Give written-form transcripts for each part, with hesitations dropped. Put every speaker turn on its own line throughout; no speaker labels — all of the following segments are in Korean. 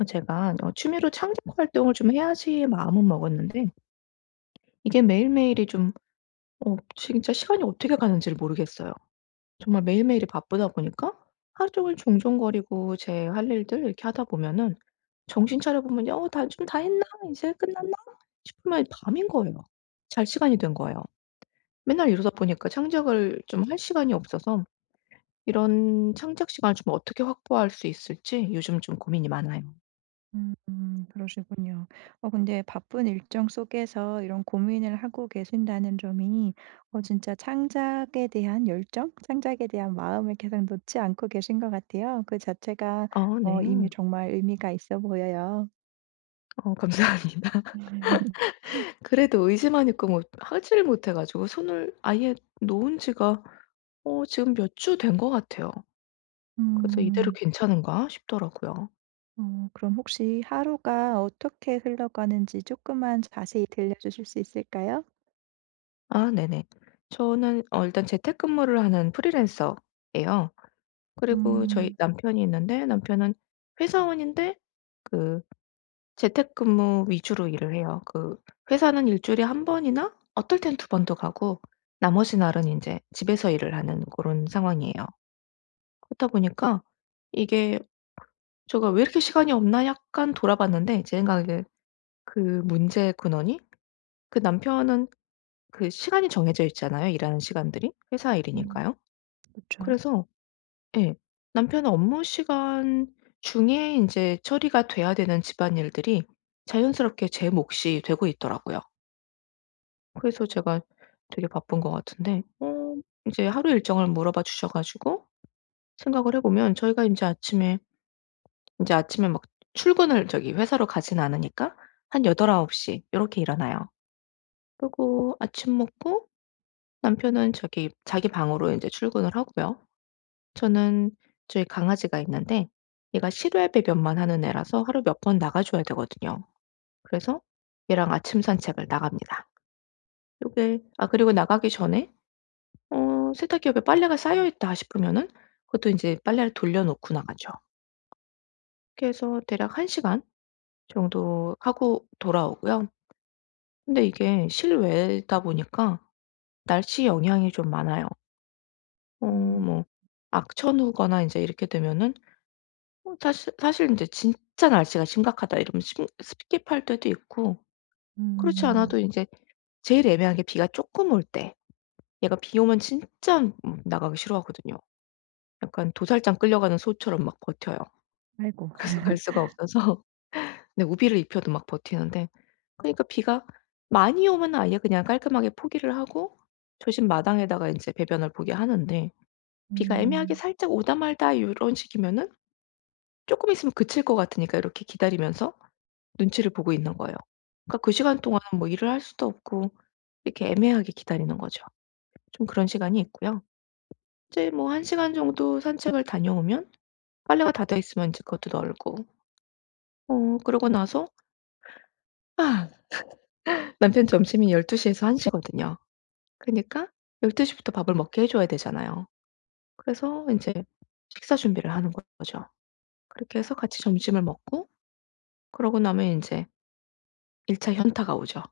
제가 취미로 창작 활동을 좀 해야지 마음은 먹었는데 이게 매일매일이 좀 진짜 시간이 어떻게 가는지를 모르겠어요. 정말 매일매일이 바쁘다 보니까 하루 종일 종종거리고 제 할 일들 이렇게 하다 보면은 정신 차려 보면 다 좀 다 했나? 이제 끝났나?' 싶으면 밤인 거예요. 잘 시간이 된 거예요. 맨날 이러다 보니까 창작을 좀 할 시간이 없어서 이런 창작 시간을 좀 어떻게 확보할 수 있을지 요즘 좀 고민이 많아요.
그러시군요. 근데 바쁜 일정 속에서 이런 고민을 하고 계신다는 점이 진짜 창작에 대한 열정, 창작에 대한 마음을 계속 놓지 않고 계신 것 같아요. 그 자체가
어
이미
네.
정말 의미가 있어 보여요.
감사합니다. 그래도 의지만 있고 뭐 하지를 못해 가지고 손을 아예 놓은 지가 지금 몇 주 된 것 같아요. 그래서 '이대로
음.
괜찮은가?' 싶더라고요.
그럼 혹시 하루가 어떻게 흘러가는지 조금만 자세히 들려주실 수 있을까요?
아 네네. 저는 일단 재택근무를 하는 프리랜서예요. 그리고 저희
음.
남편이 있는데, 남편은 회사원인데 그 재택근무 위주로 일을 해요. 그 회사는 일 주일에 한 번이나 어떨 땐 두 번도 가고 나머지 날은 이제 집에서 일을 하는 그런 상황이에요. 그렇다 보니까 이게 제가 '왜 이렇게 시간이 없나?' 약간 돌아봤는데, 제 생각에 그 문제의 근원이, 그 남편은 그 시간이 정해져 있잖아요, 일하는 시간들이. 회사
음.
일이니까요.
그죠.
그래서 예. 남편은 업무 시간 중에 인제 처리가 돼야 되는 집안일들이 자연스럽게 제 몫이 되고 있더라고요. 그래서 제가 되게 바쁜 것 같은데 인제 하루 일정을 물어봐 주셔 가지고 생각을 해 보면, 저희가 인제 아침에 이제 아침에 막 출근을 저기 회사로 가진 않으니까 한 8-9 시 요렇게 일어나요. 그리고 아침 먹고 남편은 저기 자기 방으로 인제 출근을 하고요. 저는 저희 강아지가 있는데 얘가 실외 배변만 하는 애라서 하루에 몇 번 나가 줘야 되거든요. 그래서 얘랑 아침 산책을 나갑니다. 요게 아 그리고 나가기 전에 '세탁기에 빨래가 쌓여 있다.' 싶으면은 그것도 인제 빨래를 돌려 놓고 나가죠. 그렇게 해서 대략 1 시간 정도 하고 돌아오고요. 근데 이게 실외다 보니까 날씨 영향이 좀 많아요.
음.
뭐 악천 후거나 이제 이렇게 되면은 사실 이제 '진짜 날씨가 심각하다.' 이러면 심 스킵할 때도 있고, 그렇지
음.
않아도 이제 제일 애매한 게 비가 조금 올 때. 얘가 비 오면 진짜 나가기 싫어하거든요. 약간 도살장 끌려가는 소처럼 막 버텨요.
아이고.
그래서 갈 수가 없어서 네 우비를 입혀도 막 버티는데, 그러니까 비가 많이 오면 아예 그냥 깔끔하게 포기를 하고 조심 마당에다가 인제 배변을 보게 하는데, 비가 애매하게
음.
살짝 오다 말다 요런 식이면은 쪼끔 있으면 그칠 것 같으니까 이렇게 기다리면서 눈치를 보고 있는 거예요. 그러니까 그 시간 동안 뭐 일을 할 수도 없고 이렇게 애매하게 기다리는 거죠. 좀 그런 시간이 있고요. 이제 뭐 1 시간 정도 산책을 다녀오면 빨래가 다 돼 있으면 인제 그것도 널고, 그러고 나서 아 남편 점심이 12 에서 1 시거든요. 그니까 1 2시 부터 밥을 먹게 해 줘야 되잖아요. 그래서 인제 식사 준비를 하는 거죠. 그렇게 해서 같이 점심을 먹고 그러고 나면 인제 1차 현타가 오죠.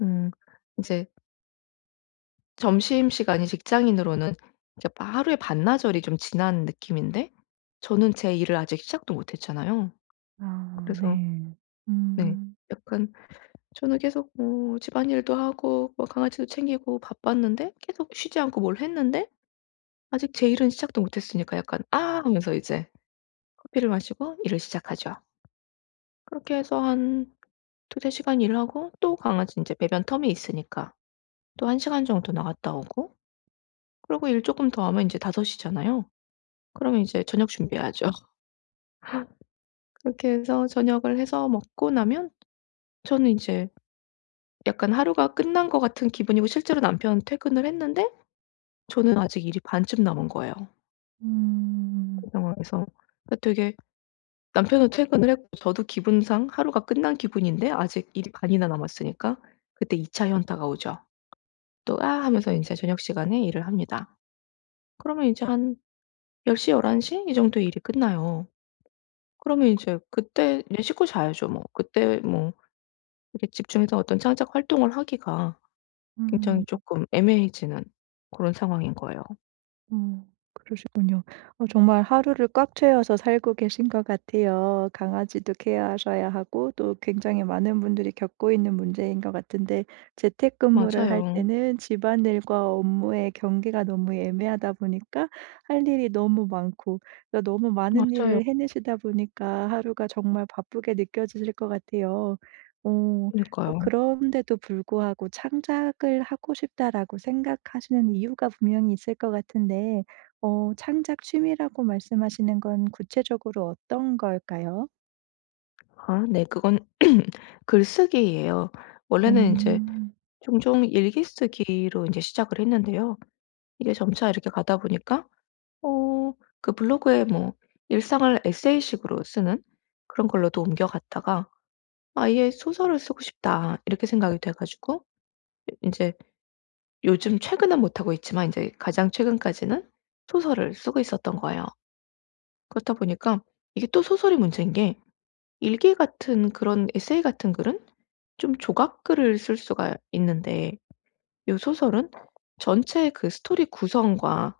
음 인제 점심시간이 직장인으로는 이제 바 하루의 반나절이 좀 지난 느낌인데, 저는 제 일을 아직 시작도 못 했잖아요.
아
그래서
네.
네.
음.
약간, 저는 계속 뭐 집안일도 하고 뭐 강아지도 챙기고 바빴는데 계속 쉬지 않고 뭘 했는데 아직 제 일은 시작도 못 했으니까 약간 '아.' 하면서 이제 커피를 마시고 일을 시작하죠. 그렇게 해서 한 2-3 시간 일하고 또 강아지 이제 배변 텀이 있으니까 또 1 시간 정도 나갔다 오고, 그러고 일 조금 더 하면 이제5 시잖아요. 그러면 이제 저녁 준비해야죠. 그렇게 해서 저녁을 해서 먹고 나면 저는 이제 약간 하루가 끝난 것 같은 기분이고, 실제로 남편은 퇴근을 했는데 저는 아직 일이 반쯤 남은 거예요,
음.
그 상황에서. 그러니까 되게, 남편은 퇴근을 했고 저도 기분상 하루가 끝난 기분인데 아직 일이 반이나 남았으니까 그때 2차 현타가 오죠. 또 "아." 하면서 인제 저녁 시간에 일을 합니다. 그러면 인제 한 1 0열한1 1이 정도에 일이 끝나요. 그러면 인제 그때 이제 씻고 자야죠 뭐. 그때 뭐 이렇게 집중해서 어떤 창작 활동을 하기가 굉장히
음.
쪼끔 애매해지는 고런 상황인 거예요.
음. 그러시군요. 정말 하루를 꽉 채워서 살고 계신 것 같아요. 강아지도 케어하셔야 하고 또 굉장히 많은 분들이 겪고 있는 문제인 것 같은데 재택근무를 할
맞아요.
때는 집안일과 업무의 경계가 너무 애매하다 보니까 할 일이 너무 많고 그러니까 너무 많은
맞아요.
일을 해내시다 보니까 하루가 정말 바쁘게 느껴지실 것 같아요. 어.
그니까요.
그런데도 불구하고 '창작을 하고 싶다.'라고 생각하시는 이유가 분명히 있을 것 같은데 창작 취미라고 말씀하시는 건 구체적으로 어떤 걸까요?
아 네. 그건 글쓰기예요. 원래는 인제
음.
종종 일기 쓰기로 인제 시작을 했는데요. 이게 점차 이렇게 가다 보니까, 어 그 블로그에 뭐 일상을 에세이식으로 쓰는 그런 걸로도 옮겨갔다가 '아예 소설을 쓰고 싶다.' 이렇게 생각이 돼 가지고 이제 요즘 최근은 못 하고 있지만 이제 가장 최근까지는 소설을 쓰고 있었던 거예요. 그렇다 보니까 이게 또 소설이 문제인 게, 일기 같은 그런 에세이 같은 글은 좀 조각글을 쓸 수가 있는데 이 소설은 전체 그 스토리 구성과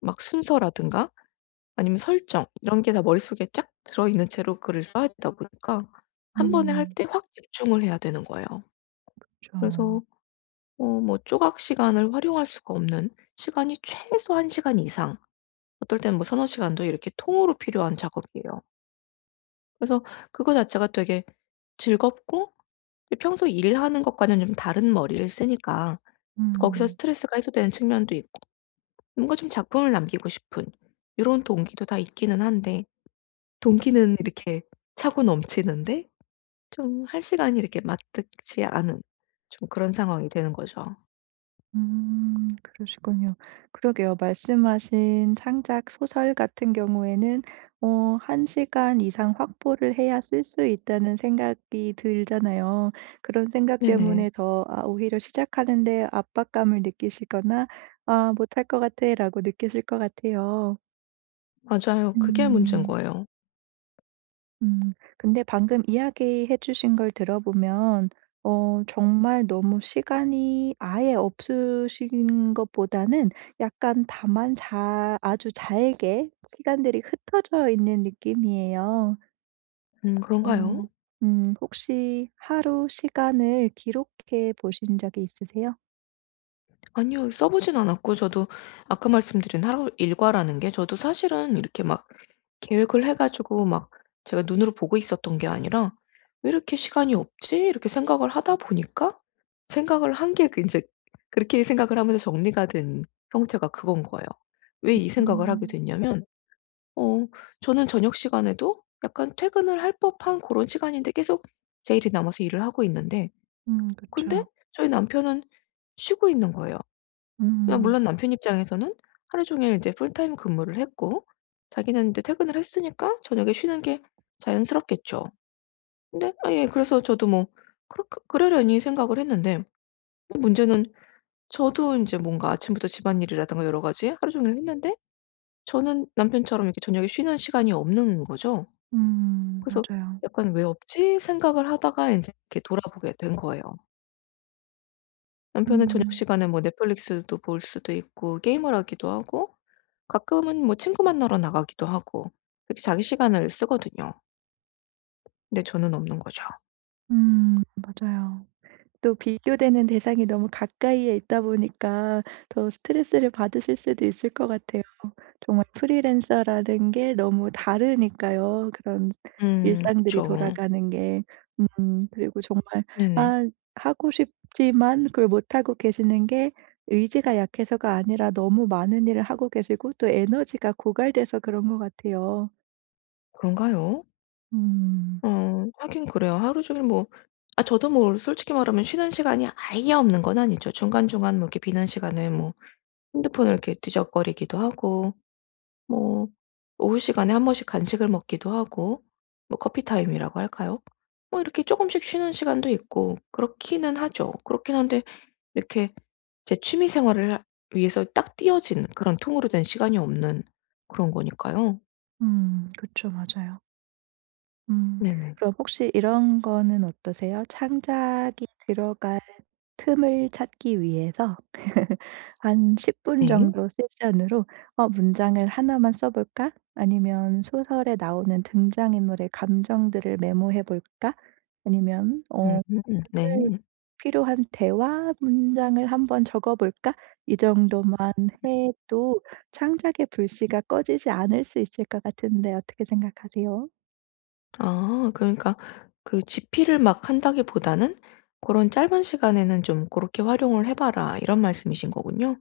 막 순서라든가 아니면 설정 이런 게 다 머릿속에 쫙 들어있는 채로 글을 써야 되다 보니까 한 번에 할
음.
때 확 집중을 해야 되는 거예요.
그.
그래서 뭐 조각 시간을 활용할 수가 없는, 시간이 최소 1 시간 이상, 어떨 때는 뭐 서너 시간도 이렇게 통으로 필요한 작업이에요. 그래서 그거 자체가 되게 즐겁고 평소 일하는 것과는 좀 다른 머리를 쓰니까 거기서
음.
스트레스가 해소되는 측면도 있고 뭔가 좀 작품을 남기고 싶은 이런 동기도 다 있기는 한데, 동기는 이렇게 차고 넘치는데 좀 할 시간이 이렇게 맞득치 않은 좀 그런 상황이 되는 거죠.
그러시군요. 그러게요. 말씀하신 창작 소설 같은 경우에는 1 시간 이상 확보를 해야 쓸 수 있다는 생각이 들잖아요. 그런 생각
네네.
때문에 더 오히려 시작하는 데 압박감을 느끼시거나 '아 못할 것 같아.'라고 느끼실 것 같아요.
맞아요. 그게 문제인
음.
거예요.
음. 근데 방금 이야기해 주신 걸 들어보면 정말 너무 시간이 아예 없으신 것보다는 약간 다만 자 아주 잘게 시간들이 흩어져 있는 느낌이에요.
음.
어.
그런가요?
혹시 하루 시간을 기록해 보신 적이 있으세요?
아니요. 써 보진 않았고, 저도 아까 말씀드린 하루 일과라는 게 저도 사실은 이렇게 막 계획을 해 가지고 막 제가 눈으로 보고 있었던 게 아니라 '왜 이렇게 시간이 없지?' 이렇게 생각을 하다 보니까 생각을 한 게그제 그렇게 생각을 하면서 정리가 된 형태가 그건 거예요. 왜 이 생각을 하게
음.
됐냐면 어 저는 저녁 시간에도 약간 퇴근을 할 법한 그런 시간인데 계속 제 일이 남아서 일을 하고 있는데, 근데
그쵸.
저희 남편은 쉬고 있는 거예요. 그냥,
음.
물론 남편 입장에서는 하루 종일 이제 풀타임 근무를 했고 자기는 이제 퇴근을 했으니까 저녁에 쉬는 게 자연스럽겠죠. 근데 아예, 그래서 저도 뭐 그렇게 그러려니 생각을 했는데, 문제는 저도 인제 뭔가 아침부터 집안일이라든가 여러 가지 하루 종일 했는데 저는 남편처럼 이렇게 저녁에 쉬는 시간이 없는 거죠. 그래서
맞아요.
약간 '왜 없지?' 생각을 하다가 인제 이렇게 돌아보게 된 거예요. 남편은 저녁
음.
시간에 뭐 넷플릭스도 볼 수도 있고 게임을 하기도 하고 가끔은 뭐 친구 만나러 나가기도 하고, 그렇게 자기 시간을 쓰거든요. 근데 저는 없는 거죠.
맞아요. 또 비교되는 대상이 너무 가까이에 있다 보니까 더 스트레스를 받으실 수도 있을 것 같아요. 정말 프리랜서라는 게 너무 다르니까요. 그런 일상들이
그쵸.
돌아가는 게. 그리고 정말
네네.
아 하고 싶지만 그걸 못하고 계시는 게 의지가 약해서가 아니라 너무 많은 일을 하고 계시고 또 에너지가 고갈돼서 그런 것 같아요.
그런가요?
음.
하긴 그래요. 하루 종일 뭐, 아 저도 뭐 솔직히 말하면 쉬는 시간이 아예 없는 건 아니죠. 중간중간 뭐 이렇게 비는 시간에 뭐 핸드폰을 이렇게 뒤적거리기도 하고, 뭐 오후 시간에 한 번씩 간식을 먹기도 하고, 뭐 커피 타임이라고 할까요? 뭐 이렇게 조금씩 쉬는 시간도 있고 그렇기는 하죠. 그렇긴 한데 이렇게 제 취미 생활을 하 위해서 딱 띄어진 그런 통으로 된 시간이 없는 그런 거니까요.
음. 그쵸. 맞아요. 음.
네네.
그럼 혹시 이런 거는 어떠세요? 창작이 들어갈 틈을 찾기 위해서 한 10분
네.
정도 세션으로 '어 문장을 하나만 써 볼까?' 아니면 '소설에 나오는 등장인물의 감정들을 메모해 볼까?' 아니면 '어
네.
오늘 필요한 대화 문장을 한번 적어 볼까?' 이 정도만 해도 창작의 불씨가 꺼지지 않을 수 있을 것 같은데 어떻게 생각하세요?
아 그러니까 그 집필을 막 한다기보다는 그런 짧은 시간에는 좀 그렇게 활용을 해 봐라." 이런 말씀이신 거군요.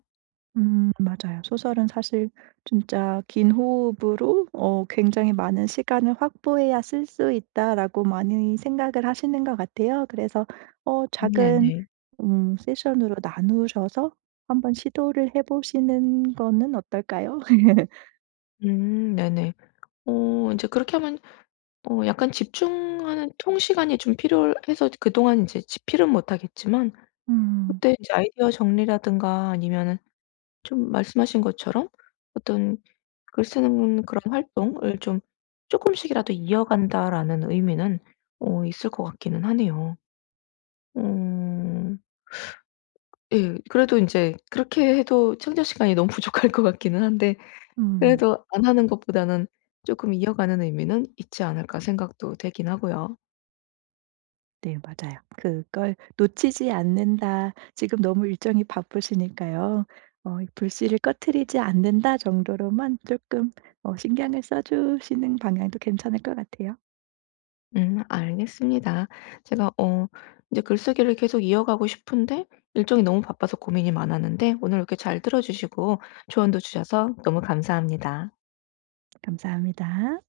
맞아요. 소설은 사실 진짜 긴 호흡으로 굉장히 많은 시간을 확보해야 쓸 수 있다라고 많이 생각을 하시는 것 같아요. 그래서 작은
네네.
세션으로 나누셔서 한번 시도를 해 보시는 거는 어떨까요?
네네. 이제 그렇게 하면 약간 집중하는 통 시간이 좀 필요해서 그동안 이제 집필은 못 하겠지만
음.
그때 이제 아이디어 정리라든가 아니면은 좀 말씀하신 것처럼 어떤 글 쓰는 그런 활동을 좀 조금씩이라도 이어간다.'라는 의미는 있을 것 같기는 하네요. 음, 예. 그래도 이제 그렇게 해도 창작 시간이 너무 부족할 것 같기는 한데
음.
그래도 '안 하는 것보다는 조금 이어가는 의미는 있지 않을까.' 생각도 되긴 하고요.
네 맞아요. 그걸 놓치지 않는다. 지금 너무 일정이 바쁘시니까요. 이 '불씨를 꺼트리지 않는다.' 정도로만 조금 신경을 써 주시는 방향도 괜찮을 것 같아요.
알겠습니다. 제가 이제 글쓰기를 계속 이어가고 싶은데 일정이 너무 바빠서 고민이 많았는데 오늘 이렇게 잘 들어 주시고 조언도 주셔서 너무 감사합니다.
감사합니다.